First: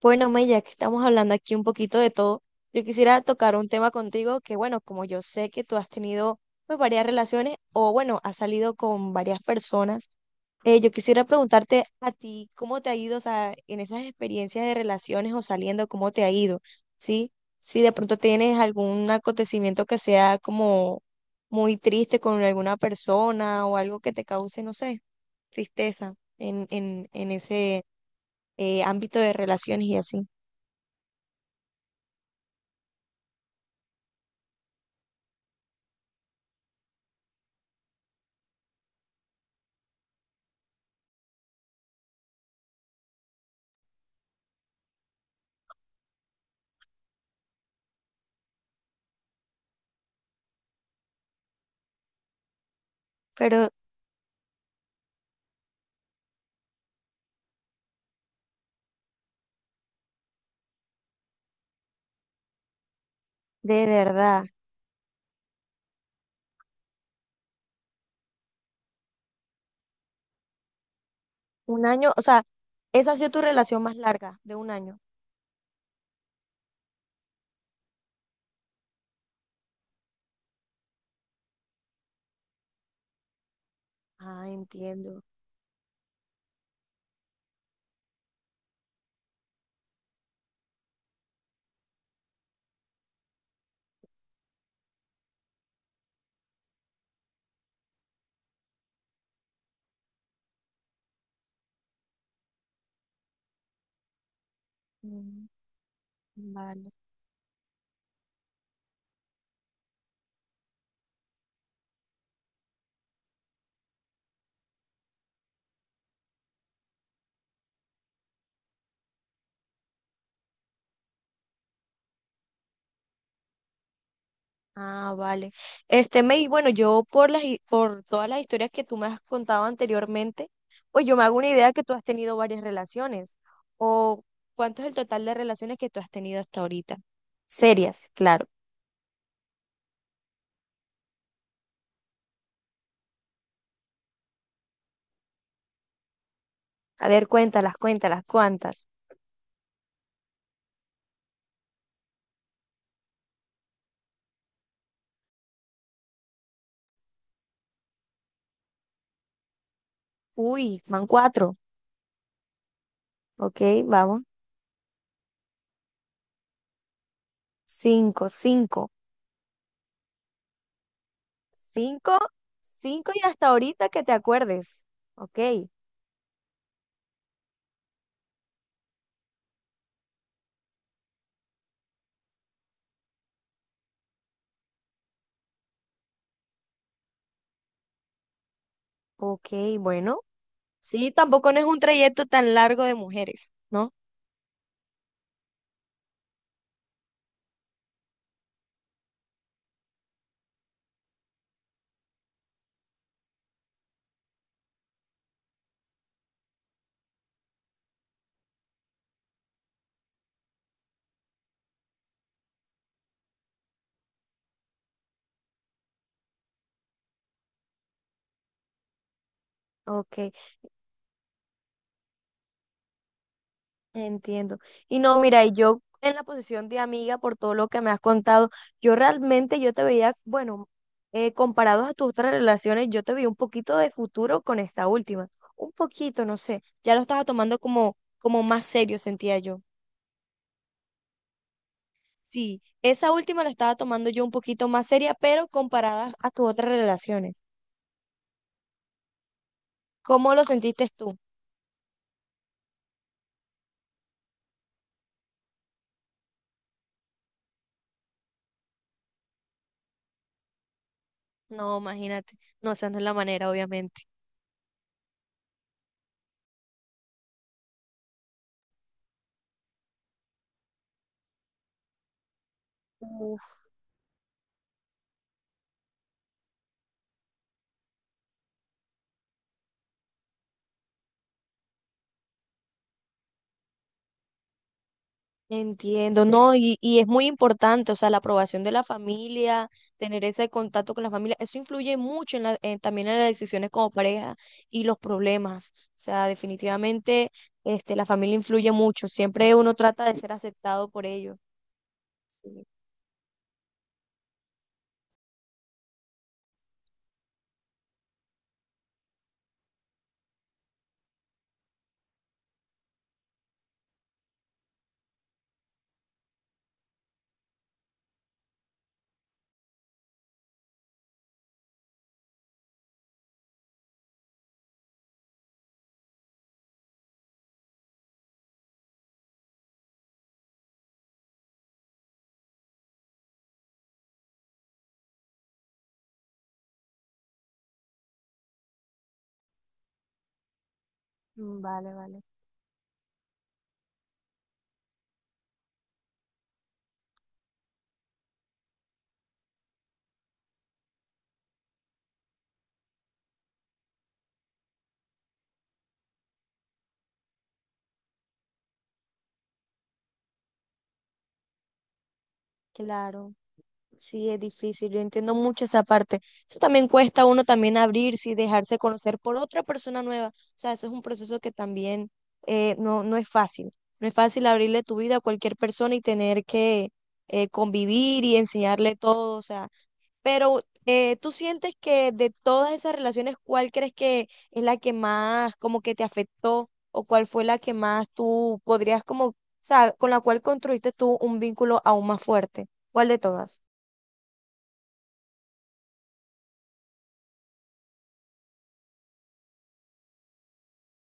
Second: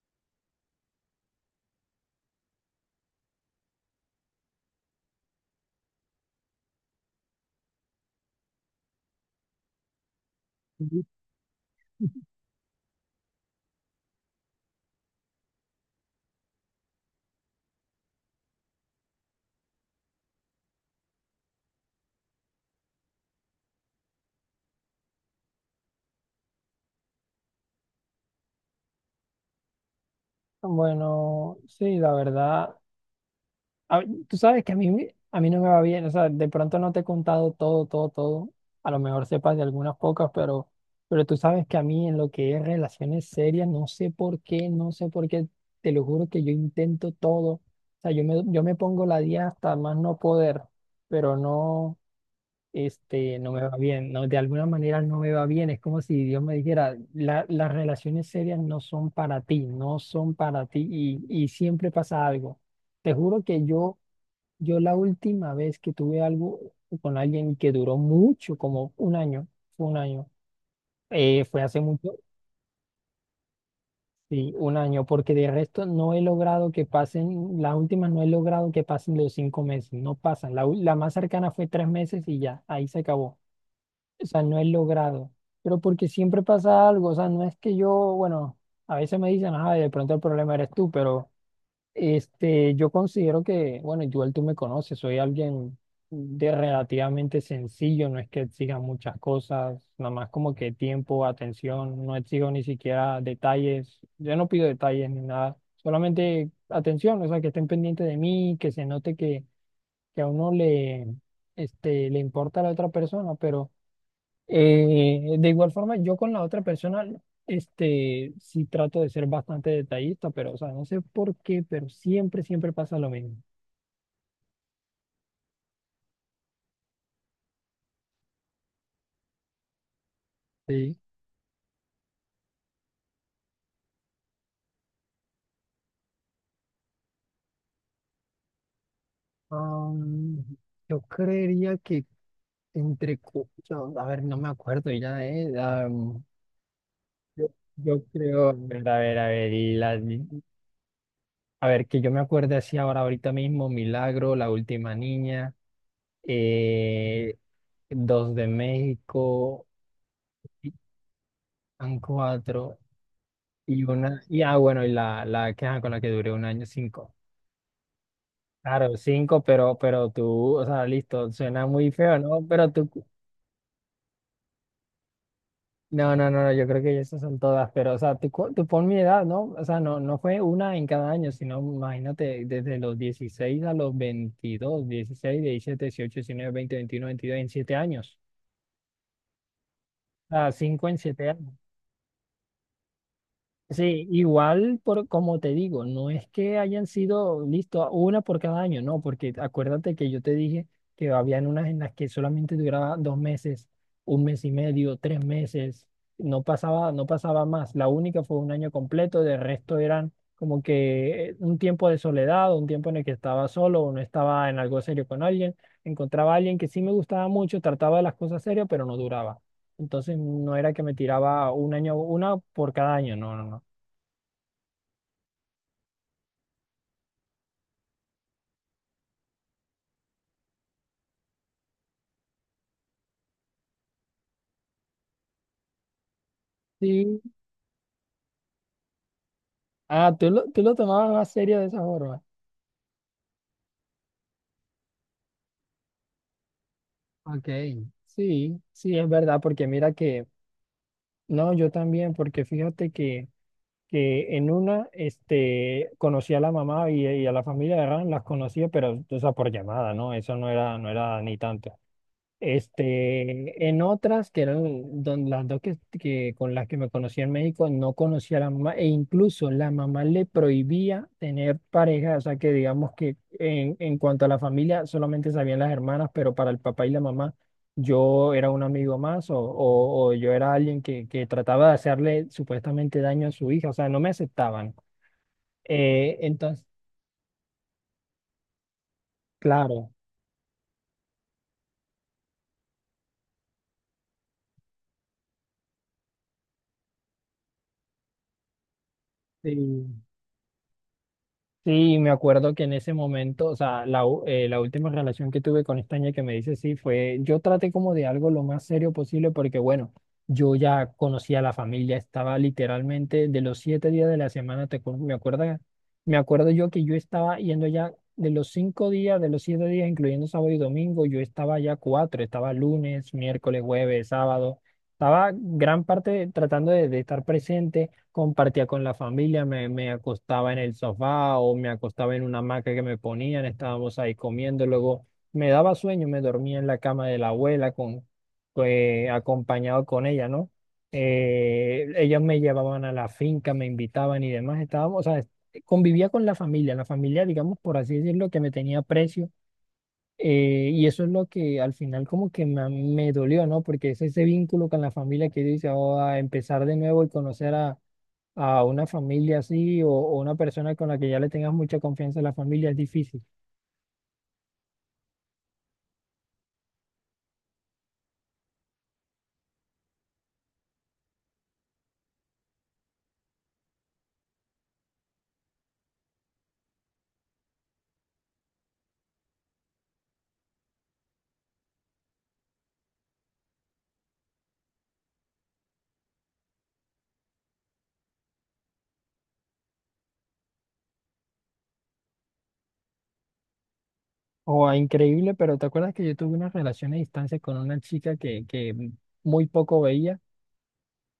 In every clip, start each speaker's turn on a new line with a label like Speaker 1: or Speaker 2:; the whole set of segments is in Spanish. Speaker 1: Bueno, May, ya que estamos hablando aquí un poquito de todo, yo quisiera tocar un tema contigo que, bueno, como yo sé que tú has tenido pues, varias relaciones o, bueno, has salido con varias personas, yo quisiera preguntarte a ti cómo te ha ido, o sea, en esas experiencias de relaciones o saliendo, cómo te ha ido, ¿sí? Si de pronto tienes algún acontecimiento que sea como muy triste con alguna persona o algo que te cause, no sé, tristeza en ese ámbito de relaciones y así.
Speaker 2: Bueno, sí, la verdad, tú sabes que a mí, a mí no me va bien, o sea, de pronto no te he contado todo, todo, todo, a lo mejor sepas de algunas pocas, pero, tú sabes que a mí en lo que es relaciones serias, no sé por qué, no sé por qué, te lo juro que yo intento todo, o sea, yo me pongo la día hasta más no poder, pero no. No me
Speaker 1: Pero
Speaker 2: va bien, no, de alguna manera no me va bien, es como si Dios me dijera, Las relaciones serias no son para ti, no son para ti y siempre pasa algo." Te juro que
Speaker 1: de
Speaker 2: yo,
Speaker 1: verdad,
Speaker 2: la última vez que tuve algo con alguien que duró mucho, como un año, fue hace
Speaker 1: un año,
Speaker 2: mucho,
Speaker 1: o sea, esa ha sido tu relación más larga,
Speaker 2: sí,
Speaker 1: de un
Speaker 2: un
Speaker 1: año.
Speaker 2: año, porque de resto no he logrado que pasen, las últimas no he logrado que pasen los 5 meses, no pasan, la más cercana fue 3 meses y ya, ahí se acabó. O sea,
Speaker 1: Ah,
Speaker 2: no he
Speaker 1: entiendo.
Speaker 2: logrado. Pero porque siempre pasa algo. O sea, no es que yo, bueno, a veces me dicen, ah, de pronto el problema eres tú, pero yo considero que, bueno, igual tú me conoces, soy alguien de relativamente sencillo, no es que exija muchas cosas, nada más como que tiempo, atención, no exijo ni siquiera detalles. Yo no pido detalles ni
Speaker 1: Mm,
Speaker 2: nada, solamente
Speaker 1: vale.
Speaker 2: atención, o sea, que estén pendientes de mí, que se note que a uno le, le importa a la otra persona, pero. De igual forma, yo con la otra persona, sí trato de ser bastante detallista, pero, o sea, no sé por qué, pero siempre, siempre pasa lo mismo.
Speaker 1: Ah, vale. Este, May, bueno, yo por las, por todas las historias que tú me has contado anteriormente,
Speaker 2: Sí.
Speaker 1: pues yo me hago una idea que tú has tenido varias relaciones. O cuánto es el total de relaciones que tú has tenido hasta ahorita. Serias, claro.
Speaker 2: Am, yo creería que entre, a ver, no me acuerdo ya,
Speaker 1: A ver,
Speaker 2: yo,
Speaker 1: cuéntalas,
Speaker 2: yo
Speaker 1: cuéntalas,
Speaker 2: creo, a ver,
Speaker 1: ¿cuántas?
Speaker 2: a ver, a ver, a ver, que yo me acuerde así ahora, ahorita mismo, Milagro, La Última Niña, eh, Dos de México,
Speaker 1: Uy, van cuatro.
Speaker 2: han cuatro.
Speaker 1: Ok,
Speaker 2: Y una,
Speaker 1: vamos.
Speaker 2: y ah, bueno, la que, ajá, con la que duré un año, cinco.
Speaker 1: Cinco, cinco.
Speaker 2: Claro, cinco, pero, tú, o sea, listo, suena muy
Speaker 1: Cinco,
Speaker 2: feo, ¿no? Pero tú,
Speaker 1: cinco y hasta ahorita que te acuerdes. Ok,
Speaker 2: no, no, no, no, yo creo que esas son todas, pero, o sea, tú, tú pon mi edad, ¿no? O sea, no, no fue una en cada año, sino, imagínate, desde los 16 a los 22 16 17 18 19 20 21 22 en 7 años.
Speaker 1: ok, bueno.
Speaker 2: O sea, cinco en
Speaker 1: Sí,
Speaker 2: siete.
Speaker 1: tampoco no es un trayecto tan largo de mujeres, ¿no?
Speaker 2: Sí, igual por como te digo, no es que hayan sido listo una por cada año, no, porque acuérdate que yo te dije que habían unas en las que solamente duraba 2 meses, un mes y medio, 3 meses, no pasaba, no pasaba más. La única fue un año completo, de resto eran como que un tiempo de soledad, o un tiempo en el que estaba solo o no estaba en algo serio con alguien, encontraba a alguien que sí me gustaba mucho, trataba de las cosas serias, pero no duraba. Entonces
Speaker 1: Ok,
Speaker 2: no era que me tiraba un año, una por cada año, no, no, no.
Speaker 1: entiendo. Y no, mira, y yo en la posición de amiga, por todo lo que me has contado, yo realmente yo te veía, bueno, comparados a tus otras relaciones, yo te veía un poquito de futuro con esta última. Un poquito, no sé. Ya lo
Speaker 2: Sí.
Speaker 1: estaba tomando como, como más serio, sentía yo.
Speaker 2: Ah, tú lo tomabas más serio de esa forma.
Speaker 1: Sí, esa última la estaba tomando yo un poquito más seria, pero comparada a tus otras relaciones.
Speaker 2: Ok. Sí, sí, es verdad, porque mira que,
Speaker 1: ¿Cómo lo sentiste tú?
Speaker 2: no, yo también, porque fíjate que en una, conocí a la mamá y a la familia de Ran, las conocía, pero, o sea, por llamada, ¿no? Eso no era, no era ni tanto.
Speaker 1: No, imagínate. No, esa no es la manera,
Speaker 2: Este, en
Speaker 1: obviamente.
Speaker 2: otras, que eran las dos que con las que me conocí en México, no conocía a la mamá e incluso la mamá le prohibía tener pareja, o sea que digamos que
Speaker 1: Uf,
Speaker 2: en cuanto a la familia solamente sabían las hermanas, pero para el papá y la mamá yo era un amigo más o, o yo era alguien que trataba de hacerle supuestamente daño a su hija, o sea, no me aceptaban.
Speaker 1: entiendo, no,
Speaker 2: Entonces,
Speaker 1: y es muy importante, o sea, la aprobación de la familia,
Speaker 2: claro.
Speaker 1: tener ese contacto con la familia, eso influye mucho en la, también en las decisiones como pareja y los problemas. O sea, definitivamente, este, la familia influye mucho. Siempre uno
Speaker 2: Sí.
Speaker 1: trata de ser aceptado por ellos.
Speaker 2: Sí, me
Speaker 1: Sí.
Speaker 2: acuerdo que en ese momento, o sea, la última relación que tuve con esta niña que me dice sí fue, yo traté como de algo lo más serio posible porque, bueno, yo ya conocía a la familia, estaba literalmente de los 7 días de la semana, me acuerdo yo que yo estaba yendo ya de los 5 días, de los 7 días, incluyendo sábado y domingo, yo estaba ya cuatro, estaba lunes, miércoles, jueves, sábado, estaba gran parte tratando de estar presente, compartía con la familia, me acostaba en el sofá o me acostaba en una hamaca que me ponían, estábamos ahí comiendo, luego me daba sueño, me dormía en la cama de la abuela con, pues, acompañado con ella, ¿no?
Speaker 1: Mm, vale,
Speaker 2: Ellos
Speaker 1: vale.
Speaker 2: me llevaban a la finca, me invitaban y demás, estábamos, o sea, convivía con la familia, digamos, por así decirlo, que me tenía precio. Y eso es lo que al final como que me dolió, ¿no? Porque es ese vínculo con la familia que dice, oh, a empezar de nuevo y conocer a, una familia así o, una persona con la que ya le tengas mucha confianza en la familia es difícil.
Speaker 1: Claro. Sí, es difícil, yo entiendo mucho esa parte. Eso también cuesta a uno también abrirse y dejarse conocer por otra persona nueva. O sea, eso es un proceso que también no, no es fácil. No es fácil abrirle tu vida a cualquier persona y tener que convivir y enseñarle todo. O sea, pero ¿tú sientes que de todas esas relaciones, cuál crees que es la que más como que te afectó o cuál fue la que más tú podrías como, o sea, con la cual construiste tú un vínculo aún más fuerte? ¿Cuál de todas?
Speaker 2: O a increíble, pero ¿te acuerdas que yo tuve una relación a distancia con una chica que muy poco veía?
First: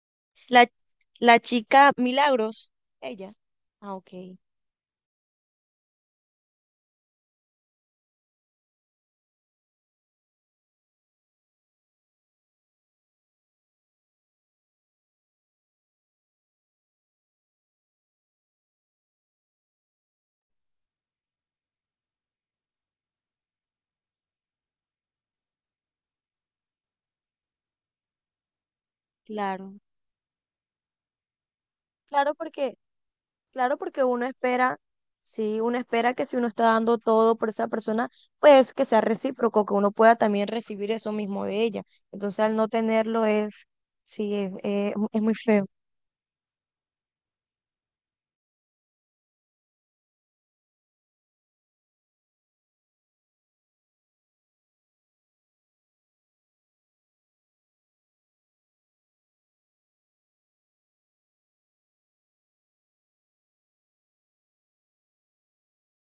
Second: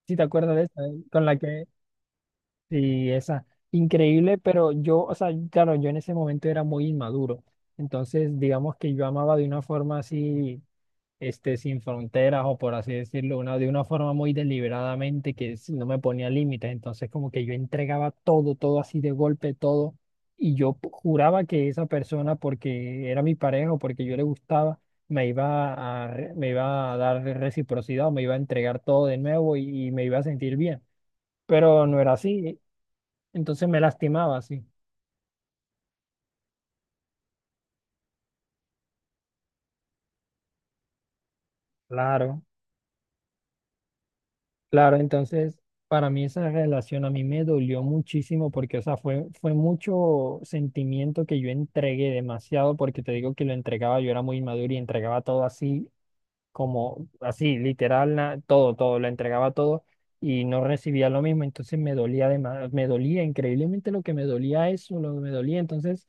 Speaker 2: ¿Sí te acuerdas de
Speaker 1: La,
Speaker 2: esa? Con la
Speaker 1: la
Speaker 2: que,
Speaker 1: chica Milagros,
Speaker 2: sí,
Speaker 1: ella.
Speaker 2: esa,
Speaker 1: Ah, ok,
Speaker 2: increíble, pero yo, o sea, claro, yo en ese momento era muy inmaduro, entonces digamos que yo amaba de una forma así. Sin fronteras o por así decirlo, una, de una forma muy deliberadamente no me ponía límites. Entonces como que yo entregaba todo, todo así de golpe, todo. Y yo juraba que esa persona, porque era mi pareja o porque yo le gustaba, me iba a dar reciprocidad o me iba a entregar todo de nuevo
Speaker 1: claro.
Speaker 2: y me iba a sentir bien. Pero no era
Speaker 1: Claro
Speaker 2: así.
Speaker 1: porque,
Speaker 2: Entonces
Speaker 1: claro
Speaker 2: me
Speaker 1: porque uno
Speaker 2: lastimaba, sí.
Speaker 1: espera, sí, uno espera que si uno está dando todo por esa persona, pues que sea recíproco, que uno pueda también recibir eso mismo de ella. Entonces
Speaker 2: Claro.
Speaker 1: al no tenerlo es, sí,
Speaker 2: Claro,
Speaker 1: es muy
Speaker 2: entonces
Speaker 1: feo.
Speaker 2: para mí esa relación a mí me dolió muchísimo porque, o sea, fue, fue mucho sentimiento que yo entregué demasiado porque te digo que lo entregaba, yo era muy maduro y entregaba todo así, como así, literal, todo, todo, lo entregaba todo y no recibía lo mismo, entonces me dolía además, me dolía increíblemente lo que me dolía eso, lo que me dolía, entonces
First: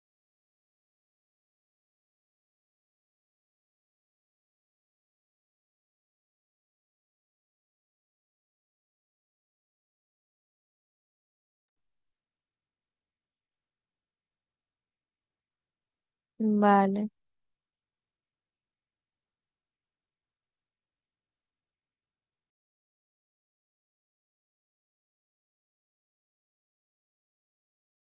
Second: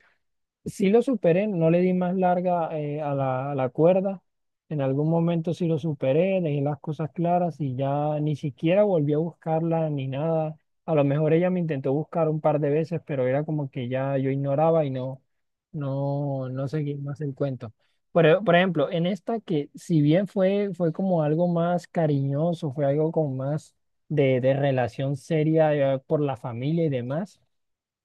Speaker 2: sí lo superé, no le di más larga a la cuerda. En algún momento sí lo superé, dejé las cosas claras y ya ni siquiera volví a buscarla ni nada. A lo mejor ella me intentó buscar un par de veces, pero era como que ya yo ignoraba y no, no, no seguí
Speaker 1: Vale.
Speaker 2: más el cuento. Por ejemplo, en esta que si bien fue, fue como algo más cariñoso, fue algo como más de, relación seria por la familia y demás.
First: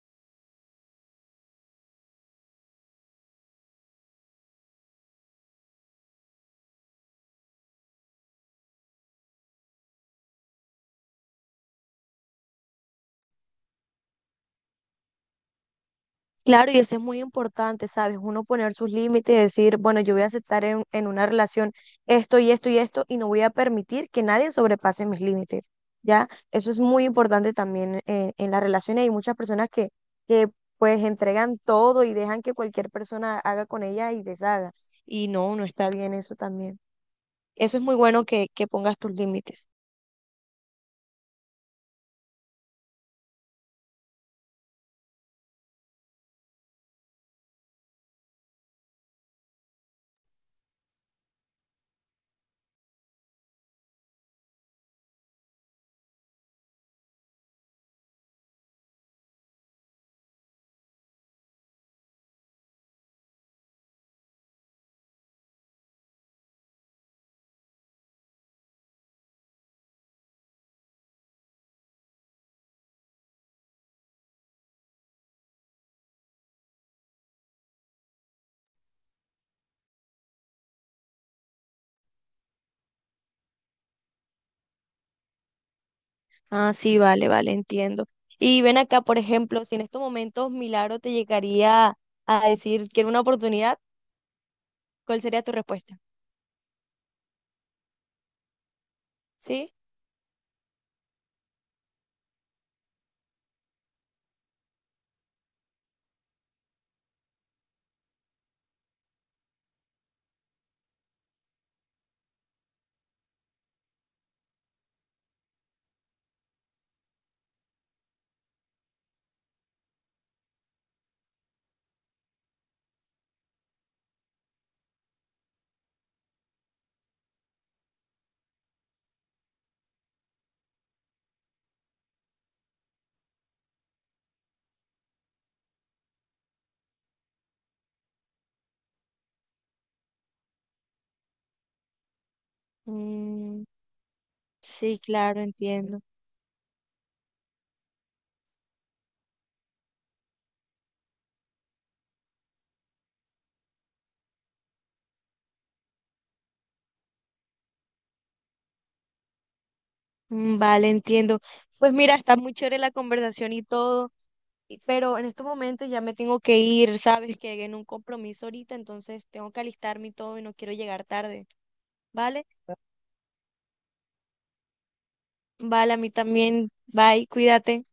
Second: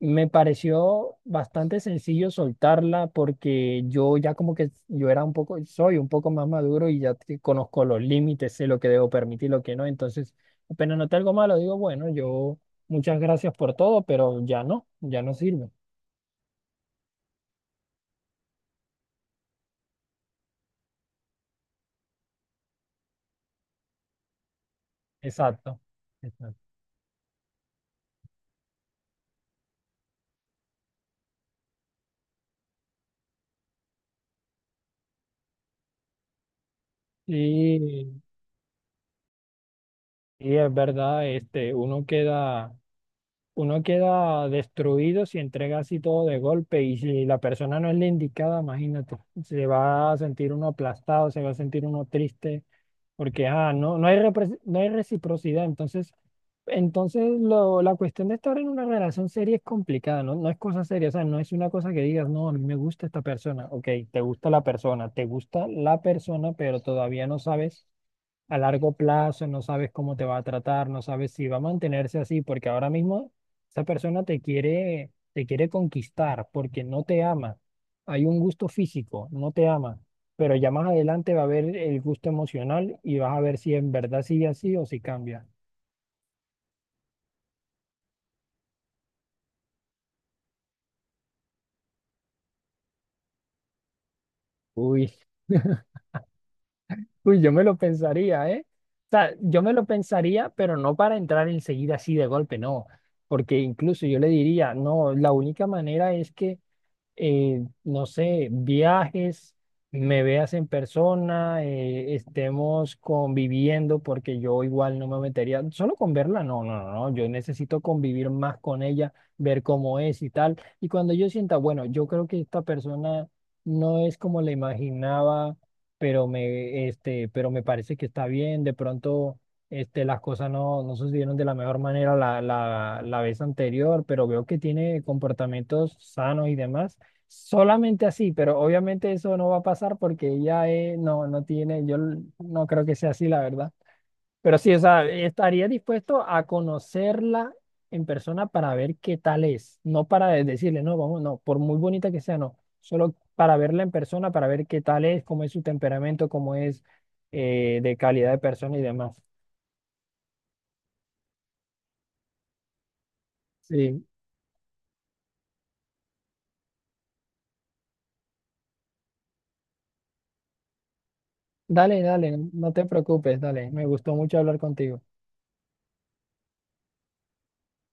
Speaker 2: Me pareció bastante sencillo soltarla porque yo ya como que yo era un poco, soy un poco más maduro y ya conozco los límites, sé lo que debo permitir, lo que no. Entonces, apenas noté algo malo, digo, bueno, yo muchas gracias por todo, pero ya no, ya no sirve.
Speaker 1: Claro, y eso es muy importante, ¿sabes? Uno poner sus límites y decir, bueno, yo voy a aceptar en una relación esto y esto y esto y no voy a permitir que nadie sobrepase mis límites,
Speaker 2: Exacto.
Speaker 1: ¿ya?
Speaker 2: Exacto.
Speaker 1: Eso es muy importante también en las relaciones. Hay muchas personas que pues entregan todo y dejan que cualquier persona haga con ella y deshaga. Y no, no está bien eso también. Eso es muy
Speaker 2: Y,
Speaker 1: bueno que pongas tus límites.
Speaker 2: y es verdad, uno queda. Uno queda destruido si entrega así todo de golpe y si la persona no es la indicada, imagínate, se va a sentir uno aplastado, se va a sentir uno triste, porque ah, no, no hay, no hay reciprocidad. Entonces lo, la cuestión de estar en una relación seria es complicada, ¿no? No es cosa seria, o sea, no es una cosa que digas, no, a mí me gusta esta persona, ok, te gusta la persona, te gusta la persona, pero todavía no sabes a largo plazo, no sabes cómo te va a tratar, no sabes si va a mantenerse así, porque ahora mismo esa persona te quiere conquistar porque no te ama. Hay un gusto físico, no te ama, pero ya más adelante va a haber el gusto emocional y vas a ver si en verdad sigue así o si cambia.
Speaker 1: Ah, sí, vale, vale, entiendo. Y ven acá, por ejemplo, si en estos momentos Milagro te llegaría a decir que era una oportunidad,
Speaker 2: Uy,
Speaker 1: ¿cuál sería tu respuesta?
Speaker 2: uy, yo me lo pensaría, ¿eh? O sea, yo me
Speaker 1: ¿Sí?
Speaker 2: lo pensaría, pero no para entrar enseguida así de golpe, no, porque incluso yo le diría, no, la única manera es que no sé, viajes, me veas en persona, estemos conviviendo, porque yo igual no me metería, solo con verla, no, no, no, no, yo necesito convivir más con ella, ver cómo es y tal. Y cuando yo sienta, bueno, yo creo que esta persona no es como la imaginaba, pero me parece que está bien, de pronto. Este, las cosas no, no sucedieron de la mejor manera la, la vez anterior, pero veo que tiene comportamientos sanos y demás. Solamente así, pero obviamente eso no va a pasar porque ella no, no tiene, yo no creo que sea así, la
Speaker 1: Mm,
Speaker 2: verdad. Pero sí, o
Speaker 1: sí,
Speaker 2: sea,
Speaker 1: claro,
Speaker 2: estaría
Speaker 1: entiendo.
Speaker 2: dispuesto a conocerla en persona para ver qué tal es, no para decirle, no, vamos, no, por muy bonita que sea, no, solo para verla en persona, para ver qué tal es, cómo es su temperamento, cómo es de calidad de persona y demás.
Speaker 1: Mm, vale, entiendo. Pues mira, está muy chévere la conversación y
Speaker 2: Sí,
Speaker 1: todo, y- pero en estos momentos ya me tengo que ir, sabes que en un compromiso ahorita, entonces tengo que alistarme y todo y no quiero llegar tarde,
Speaker 2: dale, dale,
Speaker 1: ¿vale?
Speaker 2: no te preocupes, dale, me gustó mucho hablar contigo.
Speaker 1: Vale, a mí también. Bye, cuídate.